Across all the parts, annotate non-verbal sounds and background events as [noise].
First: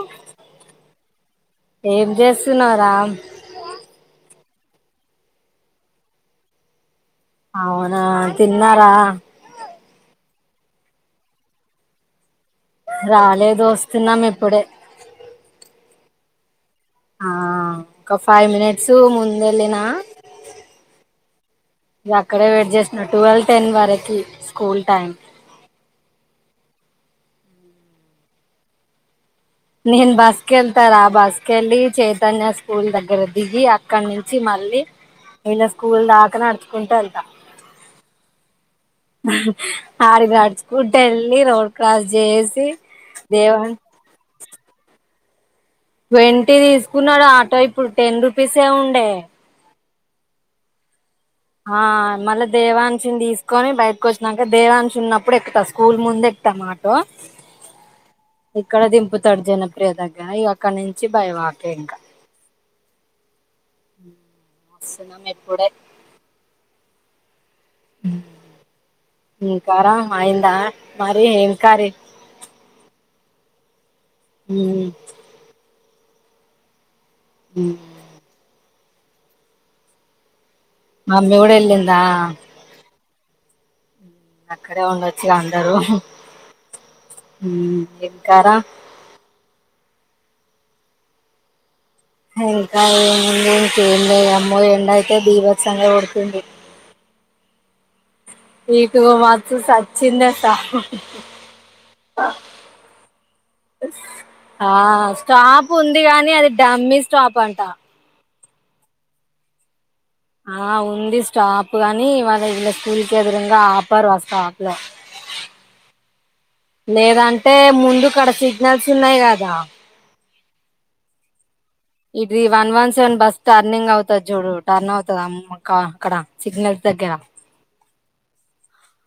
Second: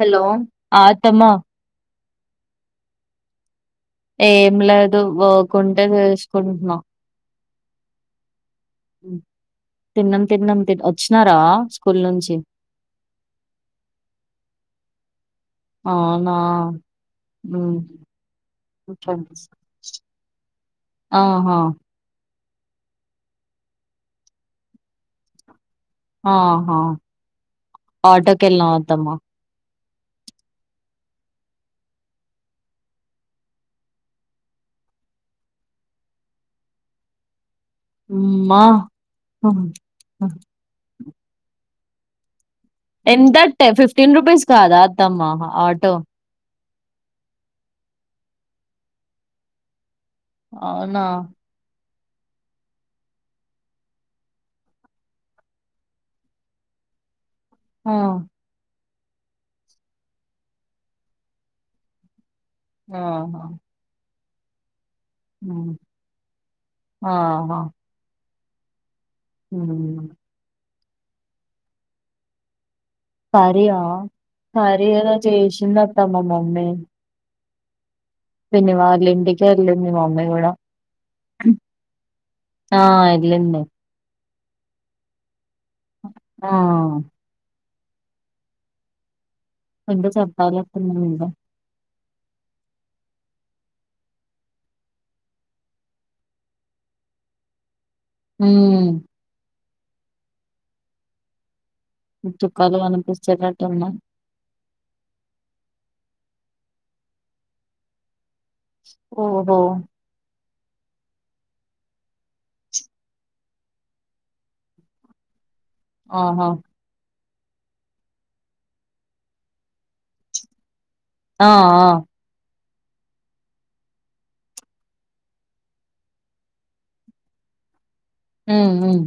Hello ఆ అత్తమ్మ ఏం చేస్తున్నారామ్ ఏం లేదు ఓకుంటే చేసుకుంటున్నాం అవునా తిన్నారా తిన్నం తిన్నం తిన్నాం వచ్చినారా స్కూల్ నుంచి రాలేదు ఒస్తున్నాం ఇప్పుడే నా ఆ ఒక ఫైవ్ మినిట్స్ ముందెళ్ళినా ఆహా అక్కడే వెయిట్ చేసిన టువల్ టెన్ వాళ్ళకి స్కూల్ టైం ఆహా ఆటోకి వెళ్ళ అత్తమ్మ నేను బస్కే వెళ్తారా బస్కే వెళ్ళి చైతన్య స్కూల్ దగ్గర దిగి అక్కడ నుంచి మళ్ళీ వీళ్ళ స్కూల్ దాకా నడుచుకుంటూ వెళ్తా ఉమ్మ్మా ఆడది ఆడ్చ కూ వెళ్ళి రోల్ కాల్ జేసి ఎంతంటే ఫిఫ్టీన్ రూపీస్ కాదా త్తమ్మా ఆ వెంటే దీస్ కున్నాడు ఆటో ఇప్పుడు టెన్ రూపీసే ఉండే అవునా ఆ మళ్ళ దేవాంశుని తీసుకొని బయటకు వచ్చినాక దేవాంశి ఉన్నప్పుడు ఎక్కుతాం స్కూల్ ముందు ఎక్కుతామాటో ఆ ఇక్కడ దింపుతాడు జనప్రియ దగ్గర ఇక అక్కడ నుంచి బై వాకే ఇంకా ఆ అవునా అ దర్శనం ఎప్పుడయి ఆహా [inaudible] ఇంకా రా ఉమ్. మైందా మరి ఏం కారే కరీ యా కరీ ఏదో జేష్ త్తమ మమ్మీ ఉం ఇని వాళ్ళ ఇంటికి వెళ్ళింది మమ్మీ కూడా మామ్మీ కూడా ఎళ్లిందా లీన్నే అక్కడే ఉండొచ్చు గా న్ దరు ఆ ఉం ఎక్కరా [unintelligible] ఎంకా ఏంద అమ్మో ఏండయితే బీభత్సంగ కొడుతుంది. ఉమ్ [unintelligible] చిన్నస్సా చుక్కాలు కనిపించేటట్టున్నాయి ఆ స్టాప్ ఉంది గానీ అది ఫ్యాంని స్టాప్ అంటా ఓహో ఆ ఉంది స్టాప్ గాని ఇవాళ విల్ల స్కూల్ కి ఎదురుంగా ఆపరు ఆ స్టాప్ లో ఆహా అంటే ముందు కడ సిగ్నల్స్ ఉన్నాయి కదా ఆ ఆ ఇది one one seven bus turning అవుతది చూడు టర్న్ అవుతది అమ్ అక్కడ సిగ్నల్స్ దగ్గర ఉం ఉం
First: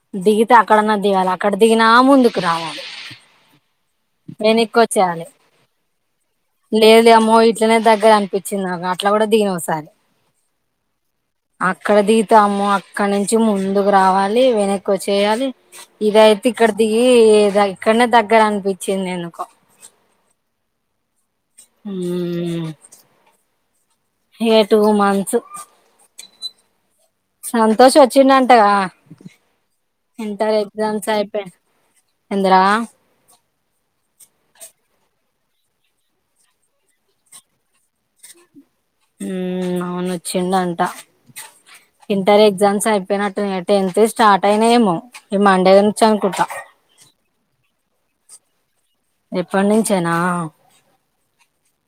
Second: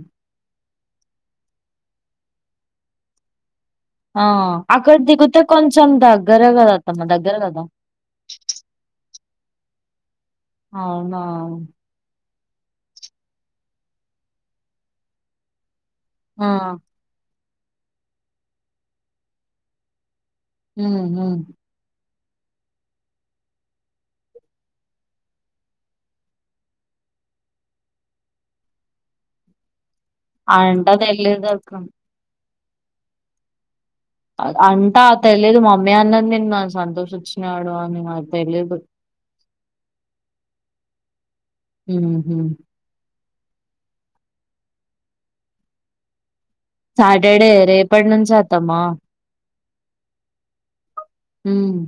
తే అక్కడన్నా దిగాలి అక్కడ దిగినా ముందుకు రావాలి ఆ అక్కడ వెనుక్కోచ్చేయాలె దిగుతే కొంచెం దగ్గరే కదా లేద్ అత్తమ్మ లే దగ్గర అమ్మో కదా ఇట్లనే దగ్గర అనిపించింది నాకు అట్లా కూడా దిగిన ఓ సారి అవునా తాము అక్కడ నుంచి ముందుకు రావాలి వెన ఎక్కువ చేయాలి ఇదయితే ఆ ఇక్కడదిిగి ఇక్కడనే దగ్గర అనిపించింది ఎందుకో హ్మ్ హు ఉం ఏ టూ మంత్స్ సంతోష్ వచ్చిండంటగా అంట తెలిదక్క ఏందిరా అంటా తెలిదు మమ్మీ అన్నది నిన్న సంతోషోచ్చినాడు అని నాకు తెలిదు హుమ్ అవును వచ్చిండంట ఉహు ఇంటర్ ఎగ్జామ్స్ అయిపోయినట్టు టెన్త్ స్టార్ట్ అయినాయేమో ఈ మండే నుంచి అనుకుంట సాటర్డే రేపటి నుంచి అత్తమ్మ రేపటి నుంచేనా హుమ్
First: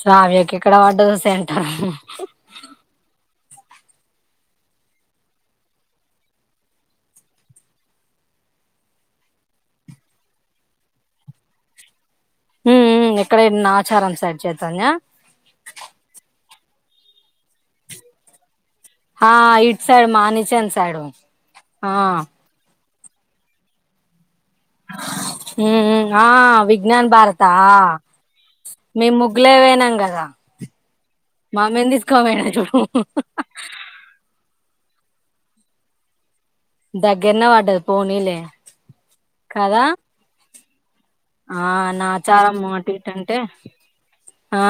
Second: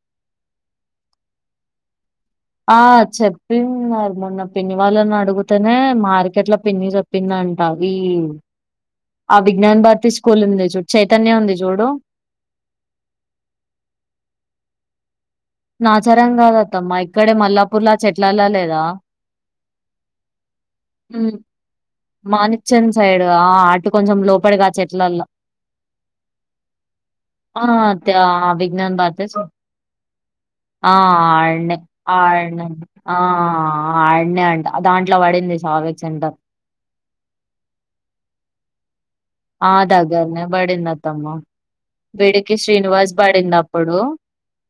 సావ్యకి ఎక్కడ పడ్డదో సెంటర్ ఆ! మొన్న పిన్ని వాళ్ళని అడుగితేనే మార్కెట్ లో పిన్ని చెప్పింద అంట ఈ ఆ విజ్ఞాన్ భారతి స్కూల్ ఉంది చూ చైతన్య ఉంది చూడు హుమ్ హుమ్ ఎక్కడ ఏంటి ఆచారం సైడ్ చేతన్యా ఆచారం కాద్ అత్తమ్మా ఇక్కడే మల్లాపూర్లా చెట్లలా లేదు హా ఇట్ సైడ్ మానిచెంచాడు మాని చెంచ్ సైడ్ ఆ ఆటు కొంచెం లో పడిగా చెట్లల్లో ఉమ్ ఆ విజ్ఞాన్ భారతా హా ద విజ్ఞాన్ మేము భారత సర్ ముగ్గులే పోయినాం కదా హా అడ్నే మమ్మీని తీసుకోపోయినా అడ్నే చూడు ఆ అడ్నే అంట దాం ఇట్లా పడింది సావేక్సెంటర్ దగ్గర్నే పడ్డది పోనీలే ఆ కదా దగ్గర్నే పడింది అత్తమ్మ ఆ వీడికి నాచారం అటు ఇటు శ్రీనివాస్ అంటే పడింది అప్పుడు ఆ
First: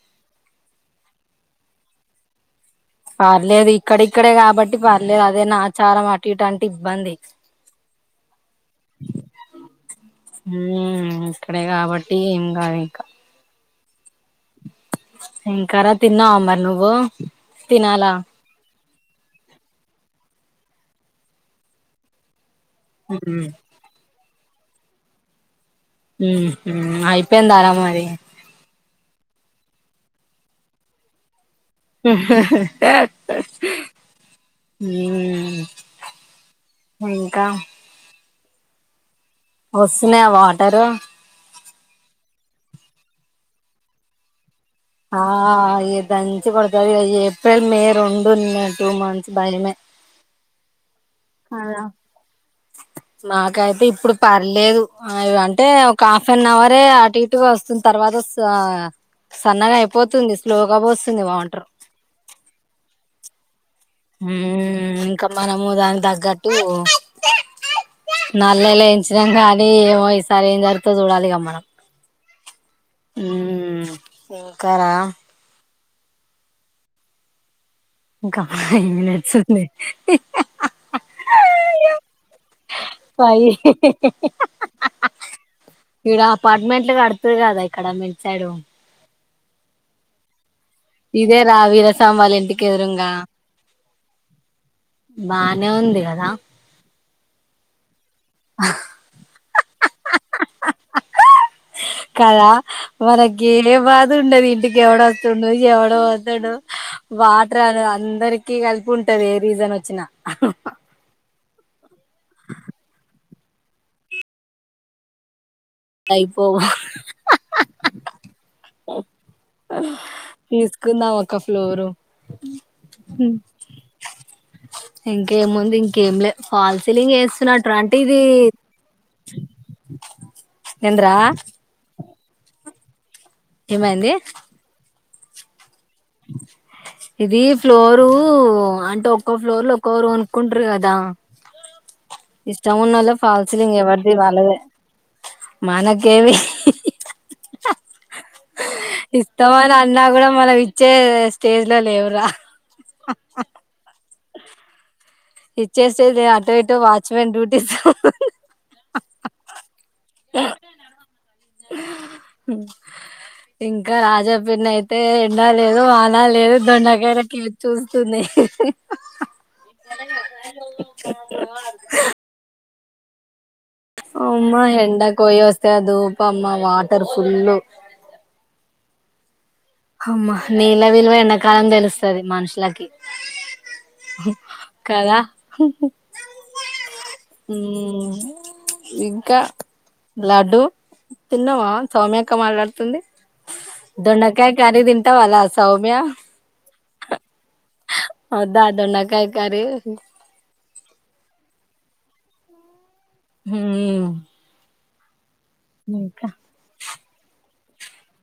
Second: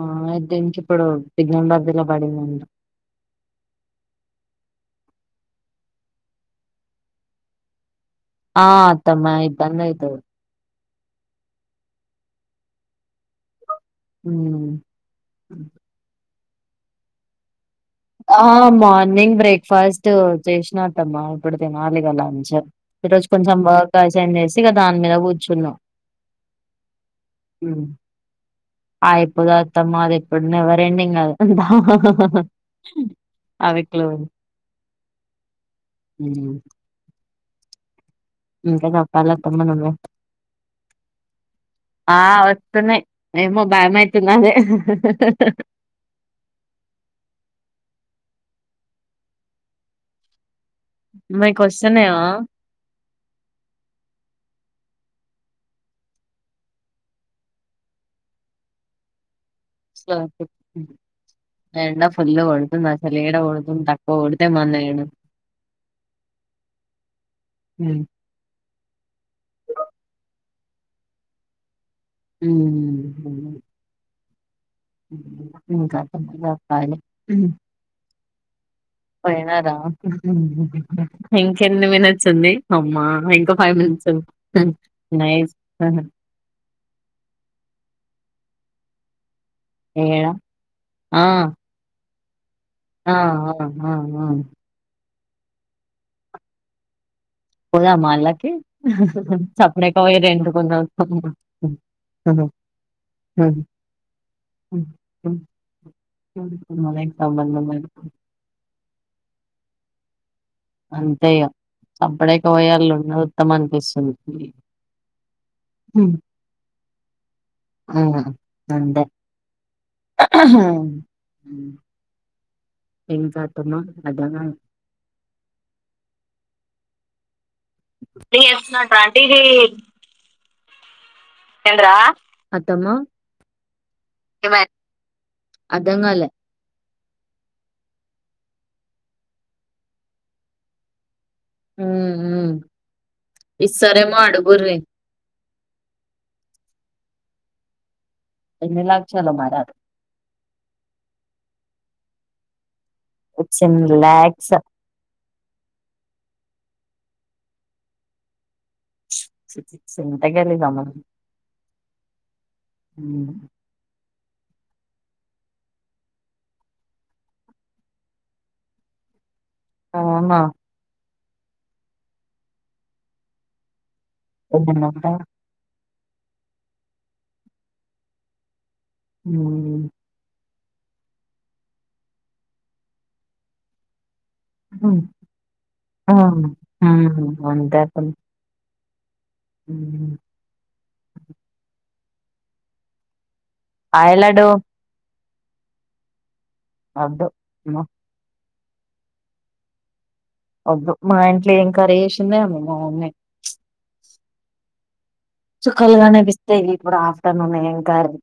ఆ అయితే ఇంకిప్పుడు విజ్ఞాన్ భారతిలో పడిందంటావ్ పర్లేదు ఇక్కడిక్కడే కాబట్టి పర్లేదు అదే నాచారం అటుఇటు ఇబ్బంది ఆ అత్తమ్మ ఇబ్బందిఅయితది ఉమ్ ఇక్కడే కాబట్టి ఏం కాదు ఇంకా ఉమ్ ఇంకా ర తిన్నావా మ నువ్వు తినాలా హ మార్ ర్నింగ్ బ్రేక్ఫాస్ట్ చేసిన అత్తమ్మ ఇప్పుడు తినాలిగా లంచ్ ఈరోజు ఉమ్ కొంచెం వర్క్ అసైన్ చేస్ గా దాని మీద కూర్చున్న హ్మ్ అయిపోయిందా రా మరి అయిపోదు అత్తమ్మా అది ఎప్పుడు నెవర్ఎండింగ్ కదా హా అవికిలో మ్మ్ కా హ్మ్ కాదా పాల తమ్మనే టరు ఆ వస్తున్నాయ్ ఏమోభయమైతుంది అదే ఆ దంచికొడతాదికా ఏప్రిల్ మే ర డు టూ మంత్స్ భయమే మీకు కదా వస్తున్నాయా మాకైతే ఇప్పుడు పర్లేదు అ అంటే ఒక హాఫ్అన్అవరే అటు ఇటుగా వస్తుంది తర్వాత సా స్లో చెప్ వాటర్ ఎండ ఫుల్ కొడుతుంది అసలు ఏడ కోడు హ్మ్ ఇంకా మనము దానితగ్గట్టు నాలు లే లెయించినం కానీ ఏమో ఈసారి ఏం జరుగుతో చూడాలిక మనం హ్మ్ గా కారా ఇంకా కాప్పతల కాయలే హు ఇంకా ఫైవ్ మినిట్స్ ఉంది పోయినారా ఇంకెన్ని మినిట్స్ ఉంది అమ్మా ఇంకో ఫైవ్ మినిట్స్ హు ఇంకా ఏం ఉహు ఈడ అపార్ట్మెంట్లు కడుతురు కదా ఇక్కడ మిడ్ సైడ్ ఇంకేం ఇదే రా విరస్ తమాల ఎంటి ఆ ఆ బానే ఉంది కాదా పోదామా ఆళ్ళకి సప్పుడేక పోయి రెంటుకుందాం కదా మనకి ఏ బాధ ఉండది ఇంటికి ఎవడు వస్తుడు ఎవడు పోతుండు మనకి వాటర్ సంబంధం అను లేదు అందరికి కలిపి ఉంటది ఏ రీజన్ వచ్చినా అహు అంతే ఇగా అప్పుడే ఇక పోయేవాళ్ళు ఉన్నారు తమన్ అనిపిస్తుంది అయిపోవు ఆ అంతే తీసుకుందాం ఒక ఫ్లోరు హు ఇంకా అత్తమ్మ అర్థంగా ఇంకేముంది ఇంకేం లే ఫాల్స్ తెలిస్తున్నాడ్ న చేస్తున్నాంటార అంటే ఇది ఏందర ఆ అత్తమ్మ ఏమైంది? అర్థం కాలే? ఇది ఫ్లోరు అంటే ఒక్కో ఫ్లోర్లో ఒక్కోరు కొనుక్కుంటరు కదా? ఉమ్ ఉమ్ ఇష్టం ఉన్నోళ్లు ఫాల్సిలింగ్ ఎవర్ది ఇస్తారేమో వాళ్ళదే. అడుగుర్రి మనకేవి ఎన్ని లక్షలో మరి ఇస్తవా అని అది అన్నా కూడా, మనం ఇచ్చే స్టేజ్ ఇంట్లో లేవురా. ఒచ్చిన్లు లాక్ స ఇచ్చేస్త తే, అటో ఇటో వాచ్మెన్ డ్యూటీ చి చి ఇంత గలీసా అమ్మ నువ్ పిన్నైతే ఎండా లేదు వానా లేదు, దొండ కాయల కెలి చూస్తుంది. అవునా [inaudible] అమ్మ, ఎన్ని ఎండకు ఉంటాయి? పోయోస్తే అదో కమ్మ వాటర్ ఫుళ్ళు. ఉమ్ హమ్మ నీళ్ల విలువ ఎండాకాలం తెలుస్తది మనుషులకి. హుమ్ కదా హా హా అంతే ఇన్ కా ఉమ్. లడ్డూ తిన్నావా? సౌమ్యక్క మాట్లాడుతుంది. హాయ్ లడ్డు. ఇవి తింటవార సౌమ్య? అద్దు అమ్మో ఒద్దా దొండకాయ కర్రి? ఒద్దు మా ఇంట్ల ఏం కరీ చేేసిందేమొ మా మమ్మీ. హుమ్ చుక్కలు కనిపిస్తయ్, ఇప్పుడు ఆఫ్టర్నూన్ నే కాడిది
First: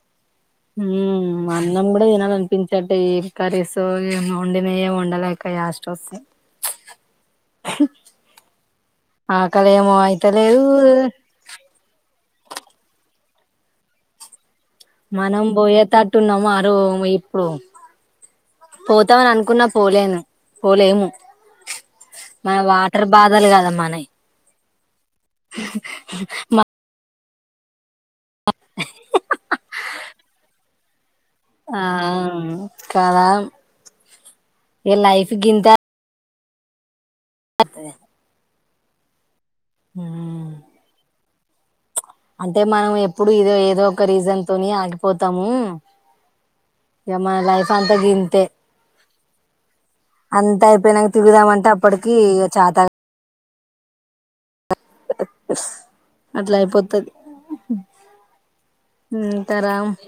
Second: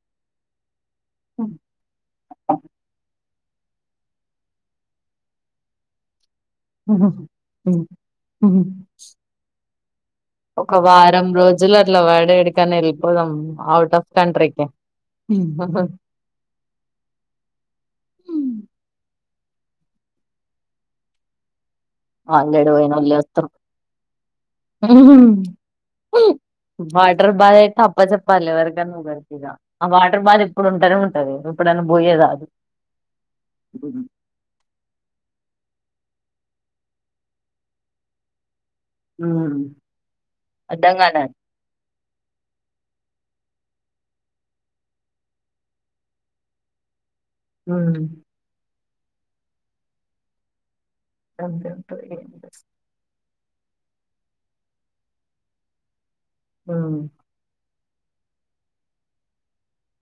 ఉమ్ అన్నం కూడ తినాలనిపించట్లే ఎద్ కర్రీసు ఏం వండినయే వండలేక యాస్టోస్తుంది. ఉమ్ ఉమ్ వాయ్ ఒక వారం రోజులు అట్ల వాడి ఎడికన్న ఏళ్ళిపోదాం ఔట్ ఆఫ్ కంట్రీకి మనం పోయేతట్టు ఉన్నామ ఆ రూమ్ ఇప్పుడు పోతం అని అను అనుకున్నా పోలేను పోలేము మన ఆల్రెడీ వాటర్ బాధలు గాదా మనయ్ హుమ్ వాడ్ ర్ బాదైత ఆప్ అప్ప జెప్పాలే ఎవరికన్న ఒకరికి ఇగ ఆ వాడ్ బాద ఎప్పుడు ఉంటానే ఉం ఆ కదా ఇగ లైఫ్ గింతే అదే ఉ అడ్డం గాన అంటే మనం ఎప్పుడు ఇదో ఏదో ఒక రీజన్ తోని ఆగిపోతాము. ఇగా మన లైఫ్ అంత ఉమ్ గింతే అంతా అయి పోయినంక తిరుగుదామ అంతే అంటే ఉంటది అప్పటికి ఏం చాతా గా ఆ అట్లా చేస్తాం అయిపోతది. ఇంకా రా